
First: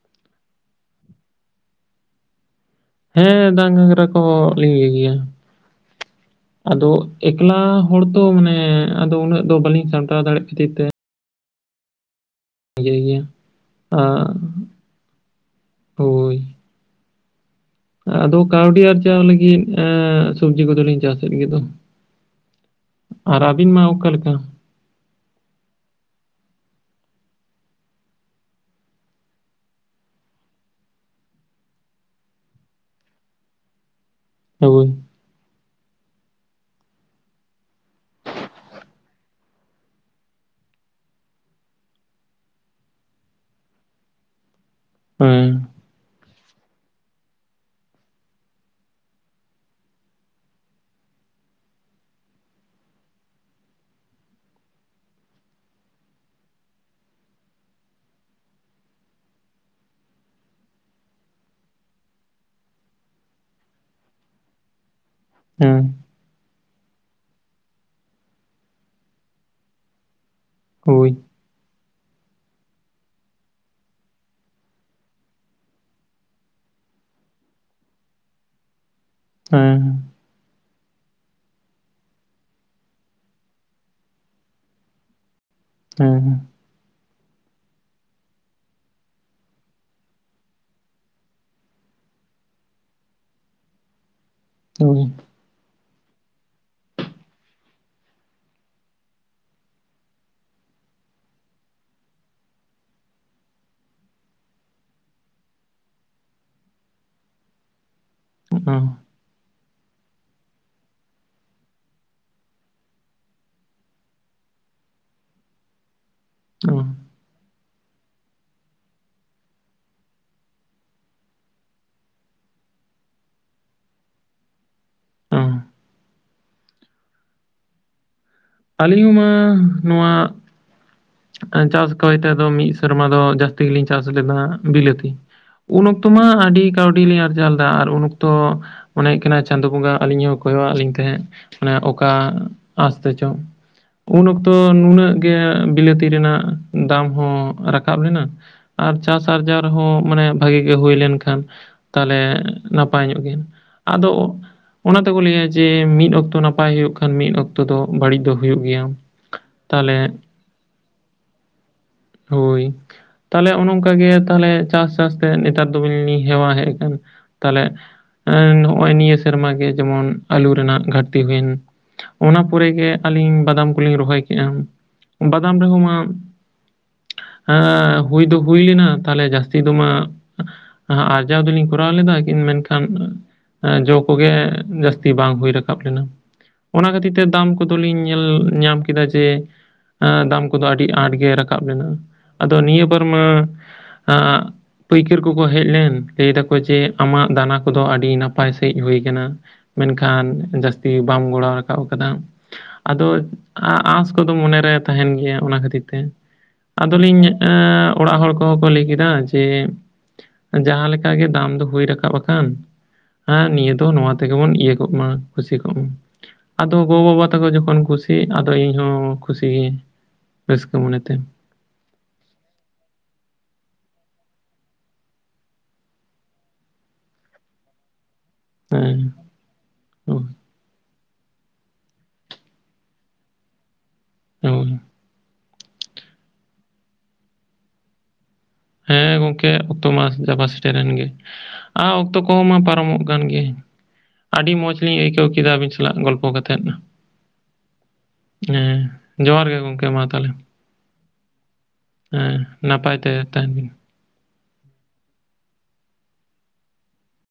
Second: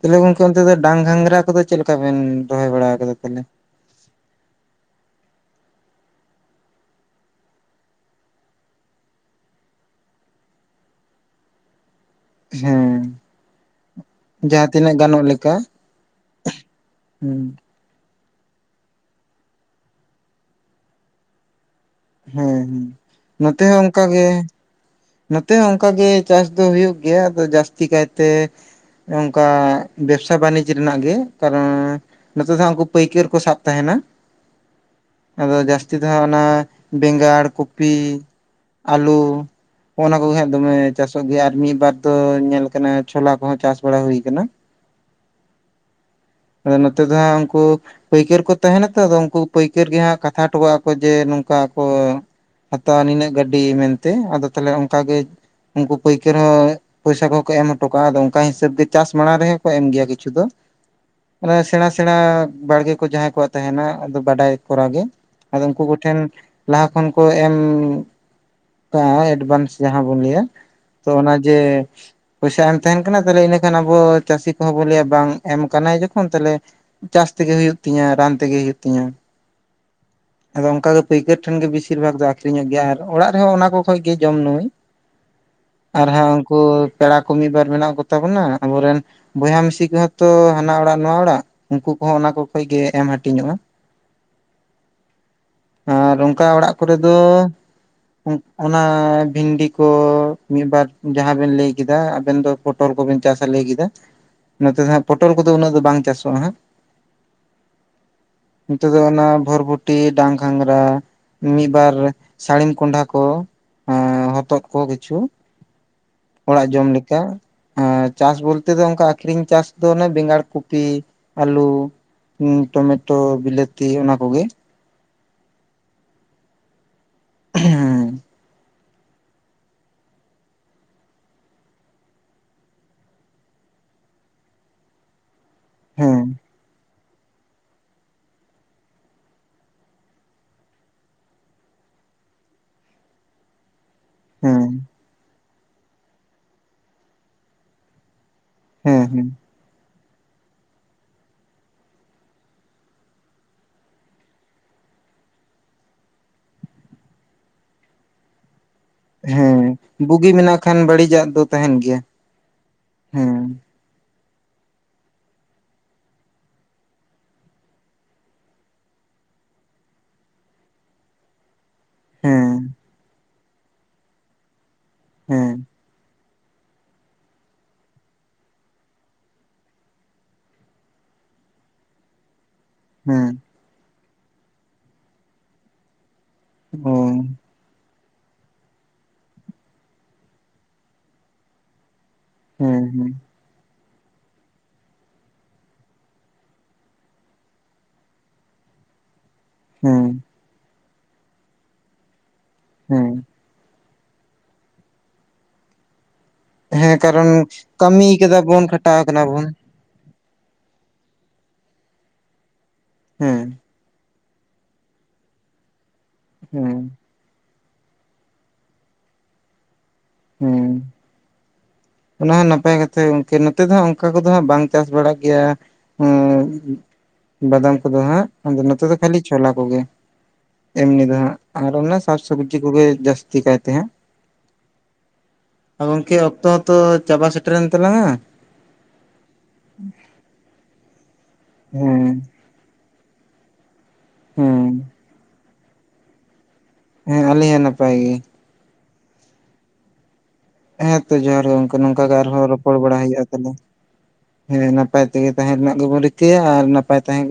Speaker 2: ᱛᱟᱦᱚᱞᱮ ᱜᱚᱝᱠᱮ ᱚᱱᱛᱮ ᱫᱚ ᱰᱟᱝ ᱜᱷᱟᱝᱨᱟ ᱠᱚᱫᱚ ᱪᱮᱫ ᱞᱮᱠᱟ ᱵᱮᱱ ᱨᱚᱦᱚᱭ ᱵᱟᱲᱟ ᱟᱠᱟᱫᱟ ᱛᱟᱦᱚᱞᱮ
Speaker 1: ᱦᱮᱸ ᱰᱟᱝ ᱜᱷᱟᱝᱨᱟ ᱠᱚᱦᱚᱸ ᱞᱤᱧ ᱤᱭᱟᱹ ᱜᱮᱭᱟ ᱟᱫᱚ ᱮᱠᱞᱟ ᱦᱚᱲ ᱛᱚ ᱢᱟᱱᱮ ᱟᱫᱚ ᱩᱱᱟᱹᱜ ᱫᱚ ᱵᱟᱹᱞᱤᱧ ᱥᱟᱢᱴᱟᱣ ᱫᱟᱲᱮᱜ ᱠᱷᱟᱹᱛᱤᱨ ᱛᱮ
Speaker 2: ᱦᱮᱸ
Speaker 1: ᱤᱭᱟᱹᱭ ᱜᱮᱭᱟ ᱟᱸ
Speaker 2: ᱡᱟᱦᱟᱸ ᱛᱤᱱᱟᱹᱜ ᱜᱟᱱᱚᱜ ᱞᱮᱠᱟ
Speaker 1: ᱦᱳᱭ
Speaker 2: ᱦᱩᱸ
Speaker 1: ᱟᱫᱚ ᱠᱟᱹᱣᱰᱤ ᱟᱨᱡᱟᱣ ᱞᱟᱹᱜᱤᱫ ᱟᱸ ᱥᱚᱵᱡᱤ ᱠᱚᱫᱚᱞᱤᱧ ᱪᱟᱥᱮᱫ ᱜᱮᱫᱚ᱾
Speaker 2: ᱦᱮᱸ ᱦᱮᱸ
Speaker 1: ᱟᱨ
Speaker 2: ᱱᱚᱛᱮ
Speaker 1: ᱟᱹᱵᱤᱱ ᱢᱟ
Speaker 2: ᱦᱚᱸ ᱚᱱᱠᱟ
Speaker 1: ᱚᱠᱟ
Speaker 2: ᱜᱮ
Speaker 1: ᱞᱮᱠᱟ
Speaker 2: ᱱᱚᱛᱮ ᱦᱚᱸ ᱚᱱᱠᱟ ᱜᱮ ᱪᱟᱥ ᱫᱚ ᱦᱩᱭᱩᱜ ᱜᱮᱭᱟ ᱡᱟᱹᱥᱛᱤ ᱠᱟᱭᱛᱮ ᱚᱝᱠᱟ ᱵᱮᱵᱽᱥᱟ ᱵᱟᱱᱤᱡᱽ ᱨᱮᱱᱟᱜ ᱜᱮ ᱠᱟᱨᱚᱱ ᱱᱚᱛᱮ ᱫᱚ ᱦᱟᱸᱜ ᱩᱱᱠᱩ ᱯᱟᱹᱭᱠᱟᱹᱨ ᱠᱚ ᱥᱟᱵ ᱛᱟᱦᱮᱸᱱᱟ᱾
Speaker 1: *unintelligible*
Speaker 2: ᱟᱫᱚ ᱡᱟᱹᱥᱛᱤ ᱫᱚ ᱦᱟᱸᱜ ᱚᱱᱟ ᱵᱮᱸᱜᱟᱲ ᱠᱚᱯᱤ ᱟᱹᱞᱩ ᱦᱟᱜᱼᱱᱟ ᱠᱚᱜᱮ ᱦᱟᱜ ᱫᱚᱢᱮ ᱪᱟᱥᱚᱜ ᱜᱮᱭᱟ ᱟᱨ ᱢᱤᱫᱵᱟᱨ ᱫᱚ ᱧᱮᱞ ᱠᱟᱱᱟ ᱪᱷᱚᱞᱟ ᱠᱚᱦᱚᱸ ᱪᱟᱥ ᱵᱟᱲᱟ ᱦᱩᱭ ᱠᱟᱱᱟ᱾ *inaudible*
Speaker 1: ᱦᱮᱸ
Speaker 2: ᱱᱚᱛᱮ ᱫᱚ ᱦᱟ ᱩᱱᱠᱩ ᱯᱟᱹᱭᱠᱟᱹᱨ ᱠᱚ ᱛᱟᱦᱮᱱᱟᱛᱚ ᱟᱫᱚ ᱩᱱᱠᱩ ᱯᱟᱹᱭᱠᱟᱹᱨ ᱜᱮ ᱦᱟᱸᱜ ᱠᱟᱛᱷᱟ ᱦᱚᱴᱚ ᱠᱟᱜᱼᱟ ᱠᱚ ᱡᱮ ᱱᱚᱝᱠᱟ ᱠᱚ᱾ ᱦᱟᱛᱟᱣᱟ ᱱᱤᱱᱟᱹᱜ ᱜᱟᱹᱰᱤ ᱢᱮᱱᱛᱮ ᱟᱫᱚ ᱛᱟᱦᱞᱮ ᱚᱱᱠᱟᱜᱮ ᱩᱱᱠᱩ ᱯᱟᱹᱭᱠᱟᱹᱨ ᱦᱚᱸ᱾ ᱯᱚᱭᱥᱟ ᱠᱚᱦᱚᱸ ᱠᱚ ᱮᱢ ᱦᱚᱴᱚ ᱠᱟᱜᱼᱟ ᱟᱫᱚ ᱚᱱᱠᱟ ᱦᱤᱥᱟᱹᱵ ᱜᱮ ᱪᱟᱥ ᱢᱟᱲᱟᱝ ᱨᱮᱦᱚᱸ ᱠᱚ ᱮᱢ ᱜᱮᱭᱟ ᱠᱤᱪᱷᱩ ᱫᱚ᱾ ᱚᱱᱟ ᱥᱮᱬᱟ ᱥᱮᱬᱟ ᱵᱟᱲᱜᱮ ᱠᱚ ᱡᱟᱦᱟᱸᱭ ᱠᱚᱣᱟᱜ ᱛᱟᱦᱮᱱᱟ ᱟᱫᱚ ᱵᱟᱰᱟᱭ ᱠᱚᱨᱟ ᱜᱮ᱾ ᱟᱫᱚ ᱩᱱᱠᱩ
Speaker 1: ᱦᱮᱸ
Speaker 2: ᱠᱚᱴᱷᱮᱱ ᱞᱟᱦᱟ ᱠᱷᱚᱱ ᱠᱚ ᱮᱢ ᱛᱟᱸᱦᱮ ᱮᱰᱵᱷᱟᱱᱥ᱾ ᱡᱟᱦᱟᱸ ᱵᱚᱱ ᱞᱟᱹᱭᱟ ᱛᱚ
Speaker 1: ᱦᱳᱭ
Speaker 2: ᱚᱱᱟ ᱡᱮ᱾ ᱯᱚᱭᱥᱟ ᱮᱢ ᱛᱟᱦᱮᱱ ᱠᱟᱱᱟ ᱛᱟᱦᱞᱮ ᱤᱱᱟᱹᱠᱷᱟᱱ ᱟᱵᱚ ᱪᱟᱹᱥᱤ ᱠᱚᱦᱚᱸ ᱵᱚᱱ ᱞᱟᱹᱭᱟ ᱵᱟᱝ ᱮᱢ ᱠᱟᱱᱟᱭ ᱡᱚᱠᱷᱚᱱ ᱛᱟᱦᱞᱮ᱾ ᱪᱟᱥ ᱛᱮᱜᱮ ᱦᱩᱭᱩᱜ ᱛᱤᱧᱟ ᱨᱟᱱ ᱛᱮᱜᱮ ᱦᱩᱭᱩᱜ ᱛᱤᱧᱟ᱾
Speaker 1: *unintelligible*
Speaker 2: ᱟᱫᱚ ᱚᱱᱠᱟᱜ ᱜᱮ ᱯᱟᱹᱭᱠᱟᱹᱨ ᱴᱷᱮᱱ ᱜᱮ ᱵᱮᱥᱤᱨ ᱵᱷᱟᱜ ᱫᱚ ᱟᱠᱷᱨᱤᱧᱚᱜ ᱜᱮᱭᱟ ᱟᱨ ᱚᱲᱟᱜ ᱨᱮᱦᱚᱸ ᱚᱱᱟ ᱠᱚ ᱠᱷᱚᱡ ᱜᱮ ᱡᱚᱢ ᱱᱟᱹᱭ᱾
Speaker 1: ᱦᱮᱸ
Speaker 2: ᱟᱨᱦᱚᱸ ᱩᱱᱠᱩ ᱯᱮᱲᱟ ᱠᱚ ᱢᱤᱫ ᱵᱟᱨ ᱢᱮᱱᱟᱜ ᱠᱚ ᱛᱟᱵᱚᱱᱟ ᱟᱵᱚᱨᱮᱱ᱾ ᱵᱚᱭᱦᱟ ᱢᱤᱥᱤ ᱠᱚᱦᱚᱸ ᱛᱚ ᱦᱟᱱᱟ ᱚᱲᱟᱜ ᱱᱚᱣᱟ ᱚᱲᱟᱜ ᱩᱱᱠᱩ ᱠᱚᱦᱚᱸ ᱚᱱᱟ ᱠᱚ ᱠᱷᱚᱡ ᱜᱮ ᱮᱢ ᱦᱟᱹᱴᱤᱧᱚᱜᱼᱟ᱾ *inaudible*
Speaker 1: *unintelligible*
Speaker 2: ᱟᱨ ᱚᱱᱠᱟ ᱚᱲᱟᱜ ᱠᱚᱨᱮ ᱫᱚ ᱚᱱᱟ ᱵᱷᱤᱱᱰᱤ᱾ ᱛᱚ ᱢᱤᱫᱵᱟᱨ ᱡᱟᱦᱟᱸ ᱵᱮᱱ ᱞᱟᱹᱭ ᱠᱮᱫᱟ ᱟᱵᱮᱱ ᱫᱚ ᱯᱚᱴᱚᱞ ᱠᱚᱵᱮᱱ ᱪᱟᱥᱟ ᱞᱟᱹᱭ ᱠᱮᱫᱟ᱾ ᱱᱚᱛᱮ ᱫᱚ ᱦᱟᱜ ᱯᱚᱴᱚᱞ ᱠᱚᱫᱚ ᱩᱱᱟᱹᱜ ᱫᱚ ᱵᱟᱝ ᱪᱟᱥᱚᱜᱼᱟ ᱦᱟᱸᱜ᱾
Speaker 1: ᱚ
Speaker 2: ᱱᱤᱛᱚᱜ ᱫᱚ ᱚᱱᱟ ᱵᱷᱳᱨᱵᱷᱳᱴ ᱴᱤ ᱰᱟᱝ ᱜᱷᱟᱝᱽᱨᱟ ᱢᱤᱫ ᱵᱟᱨ ᱥᱟᱹᱲᱤᱢ ᱠᱚᱸᱰᱷᱟ ᱠᱚ ᱦᱚᱛᱚᱜ ᱠᱚ ᱠᱤᱪᱷᱩ ᱚᱲᱟᱜ
Speaker 1: ᱚ
Speaker 2: ᱡᱚᱢ ᱞᱮᱠᱟ᱾ ᱮᱸ ᱪᱟᱥ ᱵᱚᱞᱛᱮ ᱫᱚ ᱚᱱᱠᱟ ᱟᱠᱷᱨᱤᱧ ᱪᱟᱥ ᱫᱚ ᱚᱱᱮ ᱵᱮᱸᱜᱟᱲ ᱠᱚᱯᱤ ᱟᱞᱩ᱾ ᱴᱚᱢᱮᱴᱳ ᱵᱤᱞᱟᱹᱛᱤ ᱚᱱᱟ ᱠᱚᱜᱮ᱾
Speaker 1: ᱚ
Speaker 2: *unintelligible*
Speaker 1: ᱟᱹᱞᱤᱧ ᱢᱟ ᱱᱚᱣᱟ ᱪᱟᱥ ᱠᱚᱭᱴᱟ ᱫᱚ ᱢᱤᱫ ᱥᱮᱨᱢᱟ ᱫᱚ ᱡᱟᱹᱥᱛᱤ ᱜᱮᱞᱤᱧ ᱪᱟᱥ ᱞᱮᱫᱟ ᱵᱤᱞᱟᱹᱛᱤ ᱩᱱ ᱚᱠᱛᱚ
Speaker 2: ᱦᱮᱸ
Speaker 1: ᱢᱟ ᱟᱹᱰᱤ ᱠᱟᱹᱣᱰᱤ ᱟᱹᱰᱤ ᱞᱤᱧ ᱟᱨᱡᱟᱣ ᱞᱮᱫᱟ ᱟᱨ ᱩᱱ ᱚᱠᱛᱚ ᱢᱚᱱᱮᱭᱮᱫ ᱠᱟᱱᱟ ᱪᱟᱸᱫᱳ ᱵᱚᱸᱜᱟ ᱟᱹᱞᱤᱧ ᱦᱚᱸ ᱠᱚᱭᱚᱜ ᱟᱫ ᱞᱤᱧ ᱛᱟᱦᱮᱸᱫ ᱢᱟᱱᱮ ᱚᱠᱟ ᱟᱸᱥᱛᱮ ᱪᱚᱸᱜ᱾ ᱩᱱ ᱚᱠᱛᱚ
Speaker 2: ᱦᱮᱸ
Speaker 1: ᱱᱩᱱᱟᱹᱜ ᱜᱮ ᱵᱤᱞᱟᱹᱛᱤ ᱨᱮᱱᱟᱜ ᱫᱟᱢ ᱦᱚᱸ ᱨᱟᱠᱟᱵ ᱞᱮᱱᱟ ᱟᱨ
Speaker 2: ᱦᱮᱸ ᱦᱮᱸ
Speaker 1: ᱪᱟᱥ ᱟᱨᱡᱟᱣ ᱦᱚ ᱢᱟᱱᱮ ᱵᱷᱟᱹᱜᱤ ᱜᱮ ᱦᱩᱭ ᱞᱮᱱᱠᱷᱟᱱ ᱛᱟᱦᱞᱮ ᱱᱟᱯᱟᱭ ᱧᱚᱜ ᱜᱮᱭᱟ ᱟᱫᱚ᱾ ᱚᱱᱟ ᱛᱮᱠᱚ ᱞᱟᱹᱭᱟ ᱡᱮ ᱢᱤᱫ ᱚᱠᱛᱚ ᱱᱟᱯᱟᱭ ᱦᱩᱭᱩᱜ ᱠᱷᱟᱱ ᱢᱤᱫ ᱚᱠᱛᱚ ᱫᱚ ᱵᱟᱹᱲᱤᱡ ᱫᱚ ᱦᱩᱭᱩᱜ ᱜᱮᱭᱟ᱾
Speaker 2: ᱦᱮᱸ
Speaker 1: ᱛᱟᱦᱚᱞᱮ
Speaker 2: ᱵᱩᱜᱤ ᱢᱮᱱᱟᱜ ᱠᱷᱟᱱ ᱵᱟᱹᱲᱤᱡᱟᱜ ᱫᱚ ᱛᱟᱦᱮᱱ ᱜᱮᱭᱟ᱾
Speaker 1: ᱦᱳᱭ ᱛᱟᱦᱞᱮ
Speaker 2: ᱦᱮᱸ
Speaker 1: ᱚᱱᱮ ᱚᱝᱠᱟ᱾ ᱚᱱᱠᱟ ᱜᱮ ᱛᱟᱦᱞᱮ ᱪᱟᱥ ᱪᱟᱥ ᱛᱮ ᱱᱮᱛᱟᱨ ᱫᱚᱵᱤᱱ ᱦᱮᱣᱟ ᱦᱮᱡ ᱟᱠᱟᱱ ᱛᱟᱦᱞᱮ ᱮᱸ ᱱᱚᱜᱼᱚᱭ ᱱᱤᱭᱟᱹ ᱥᱮᱨᱢᱟ ᱜᱮ ᱡᱮᱢᱚᱱ ᱟᱹᱞᱩ ᱨᱮᱱᱟᱜ ᱜᱷᱟᱴᱛᱤ ᱦᱩᱭᱮᱱ ᱚᱱᱟ ᱯᱚᱨᱮ
Speaker 2: ᱦᱮᱸ
Speaker 1: ᱜᱮ ᱟᱹᱞᱤᱧ ᱵᱟᱫᱟᱢ ᱠᱚᱞᱤᱧ ᱨᱚᱦᱚᱭ ᱠᱮᱫᱼᱟ
Speaker 2: ᱦᱮᱸ
Speaker 1: ᱵᱟᱫᱟᱢ ᱨᱮᱦᱚᱸ ᱢᱟ ᱦᱟᱸ ᱦᱩᱭ ᱫᱚ ᱦᱩᱭ ᱞᱮᱱᱟ ᱛᱟᱦᱞᱮ ᱡᱟᱹᱥᱛᱤ ᱫᱚ ᱢᱟ ᱟᱨᱡᱟᱣ ᱫᱚᱞᱤᱧ ᱠᱚᱨᱟᱣ ᱞᱮᱫᱟ ᱠᱤᱱ ᱢᱮᱱᱠᱷᱟᱱ᱾
Speaker 2: ᱦᱮᱸ
Speaker 1: *unintelligible* ᱡᱚ ᱠᱚᱜᱮ ᱡᱟᱹᱥᱛᱤ ᱵᱟᱝ ᱦᱩᱭ ᱨᱟᱠᱟᱵ ᱞᱮᱱᱟ ᱚᱱᱟ
Speaker 2: ᱚ
Speaker 1: ᱠᱷᱟᱹᱛᱤᱨ ᱛᱮ ᱫᱟᱢ ᱠᱚᱫᱚᱞᱤᱧ ᱧᱮᱞ ᱧᱟᱢ ᱠᱮᱫᱟ ᱡᱮ ᱮ ᱫᱟᱢ ᱠᱚᱫᱚ ᱟᱹᱰᱤ ᱟᱸᱴ ᱜᱮ ᱨᱟᱠᱟᱵ ᱞᱮᱱᱟ ᱟᱫᱚ
Speaker 2: ᱦᱮᱸ
Speaker 1: ᱱᱤᱭᱟᱹ ᱵᱟᱨ
Speaker 2: ᱦᱮᱸ
Speaker 1: ᱢᱟ ᱮ ᱯᱟᱹᱭᱠᱟᱹᱨ ᱠᱚᱠᱚ ᱦᱮᱡ ᱞᱮᱱ ᱞᱟᱹᱭ ᱫᱟᱠᱚ ᱡᱮ ᱟᱢᱟᱜ ᱫᱟᱱᱟ ᱠᱚᱫᱚ ᱟᱹᱰᱤ ᱱᱟᱯᱟᱭ ᱥᱟᱺᱦᱤᱡ ᱦᱩᱭ ᱟᱠᱟᱱᱟ᱾
Speaker 2: ᱦᱮᱸ
Speaker 1: ᱢᱮᱱᱠᱷᱟᱱ ᱡᱟᱹᱥᱛᱤ ᱵᱟᱢ ᱜᱚᱲᱚ ᱨᱟᱠᱟᱵ ᱠᱟᱫᱟ ᱟᱫᱚ᱾
Speaker 2: ᱦᱮᱸ
Speaker 1: ᱟᱸᱥ ᱠᱚᱫᱚ ᱢᱚᱱᱮᱨᱮ ᱛᱟᱦᱮᱱ ᱜᱮᱭᱟ ᱚᱱᱟ ᱠᱷᱟᱹᱛᱤᱨ ᱛᱮ᱾
Speaker 2: ᱦᱮᱸ
Speaker 1: ᱟᱫᱚᱞᱤᱧᱻ
Speaker 2: ᱠᱟᱨᱚᱱ ᱠᱟᱹᱢᱤ
Speaker 1: ᱚᱲᱟᱜ ᱦᱚᱲ
Speaker 2: ᱠᱟᱫᱟ
Speaker 1: ᱠᱚᱦᱚᱸ
Speaker 2: ᱵᱚᱱ
Speaker 1: ᱠᱚ ᱞᱟᱹᱭ
Speaker 2: ᱠᱷᱟᱴᱟᱣ
Speaker 1: ᱠᱮᱫᱟ
Speaker 2: ᱠᱟᱱᱟ
Speaker 1: ᱡᱮ
Speaker 2: ᱵᱚᱱ
Speaker 1: ᱡᱟᱦᱟᱸ ᱞᱮᱠᱟ ᱜᱮ ᱫᱟᱢ ᱫᱚ ᱦᱩᱭ ᱨᱟᱠᱟᱵ ᱟᱠᱟᱱ ᱦᱮ
Speaker 2: ᱦᱮᱸ
Speaker 1: ᱱᱤᱭᱟᱹ ᱛᱚ ᱱᱚᱭᱟ ᱤᱭᱟᱹ ᱠᱚᱜ ᱢᱟ ᱠᱩᱥᱤ ᱠᱚᱜ ᱢᱟ ᱟᱫᱚ
Speaker 2: ᱦᱮᱸ
Speaker 1: ᱜᱚ ᱵᱟᱵᱟ ᱛᱟᱠᱚ ᱡᱚᱠᱷᱚᱱ ᱠᱩᱥᱤ ᱠᱩᱥᱤ ᱟᱫᱚ ᱤᱧ ᱦᱚᱸ ᱠᱩᱥᱤ ᱜᱤᱭᱟᱹᱧ
Speaker 2: ᱦᱮᱸ
Speaker 1: ᱨᱟᱹᱥᱠᱟᱹ ᱢᱚᱱᱮᱛᱮ
Speaker 2: ᱚᱱᱟ ᱦᱚᱸ ᱱᱟᱯᱟᱭ ᱠᱟᱛᱷᱟ ᱜᱚᱝᱠᱮ ᱱᱚᱛᱮ ᱫᱚ ᱦᱟᱸᱜ ᱚᱱᱠᱟ ᱠᱚᱫᱚ ᱦᱟᱸᱜ ᱵᱟᱝ ᱪᱟᱥ ᱵᱟᱲᱟᱜ ᱜᱮᱭᱟ *unintelligible* ᱵᱟᱫᱟᱢ ᱠᱚᱫᱚ ᱦᱟᱸᱜ ᱟᱫᱚ ᱱᱚᱛᱮ ᱫᱚ
Speaker 1: ᱦᱮᱸ
Speaker 2: ᱠᱷᱟᱹᱞᱤ ᱪᱷᱚᱞᱟ ᱠᱚᱜᱮ ᱮᱢᱱᱤ ᱫᱚ ᱦᱟᱸᱜ ᱟᱨ ᱚᱱᱟ ᱥᱟᱠᱥᱚᱵᱽᱡᱤ ᱠᱚᱜᱮ ᱡᱟᱹᱥᱛᱤ ᱠᱟᱭᱛᱮ ᱦᱟᱸᱜ
Speaker 1: ᱦᱩᱸ
Speaker 2: ᱜᱚᱢᱠᱮ ᱚᱠᱛᱚ ᱦᱚᱸᱛᱚ ᱪᱟᱵᱟ ᱥᱮᱴᱮᱨᱮᱱ ᱛᱟᱞᱟᱝᱟ
Speaker 1: ᱦᱮᱸ ᱜᱚᱢᱠᱮ ᱚᱠᱛᱚ ᱢᱟ ᱪᱟᱵᱟ ᱥᱮᱴᱮᱨᱮᱱ ᱜᱮ ᱟᱨ
Speaker 2: ᱦᱮᱸ
Speaker 1: ᱚᱠᱛᱚ ᱠᱚᱦᱚᱸ ᱢᱟ ᱯᱟᱨᱚᱢᱚᱜ ᱠᱟᱱ ᱜᱮ ᱟᱹᱰᱤ
Speaker 2: ᱦᱮᱸ
Speaker 1: ᱢᱚᱡᱽ ᱞᱤᱧ ᱟᱹᱭᱠᱟᱹᱣ ᱠᱮᱫᱟ ᱟᱹᱵᱤᱱ ᱥᱟᱞᱟᱜ ᱜᱚᱞᱯᱷᱚ ᱠᱟᱛᱮᱫ
Speaker 2: ᱦᱮᱸ ᱟᱞᱤᱧ ᱦᱚᱸ ᱱᱟᱯᱟᱭ ᱜᱮ
Speaker 1: ᱦᱮᱸ ᱡᱚᱦᱟᱨ ᱜᱮ ᱜᱚᱢᱠᱮ ᱢᱟ ᱛᱟᱦᱚᱞᱮ
Speaker 2: ᱦᱮᱸ ᱛᱚ ᱡᱚᱦᱟᱨ ᱜᱮ ᱜᱚᱝᱠᱮ ᱱᱚᱝᱠᱟ ᱜᱮ
Speaker 1: ᱦᱮᱸ
Speaker 2: ᱟᱨᱦᱚᱸ ᱨᱚᱯᱚᱲ
Speaker 1: ᱱᱟᱯᱟᱭ
Speaker 2: ᱵᱟᱲᱟ
Speaker 1: ᱛᱮ
Speaker 2: ᱦᱩᱭᱩᱜᱼᱟ
Speaker 1: ᱛᱟᱦᱮᱱ
Speaker 2: ᱛᱟᱞᱦᱮ
Speaker 1: ᱵᱤᱱ
Speaker 2: ᱦᱮᱸ ᱱᱟᱯᱟᱭ ᱛᱮᱜᱮ ᱛᱟᱦᱮᱸ ᱨᱮᱱᱟᱜ ᱜᱮᱵᱚᱱ ᱨᱤᱠᱟᱹᱭᱟ ᱟᱨ ᱱᱟᱯᱟᱭ ᱛᱟᱦᱮᱸ ᱜᱮ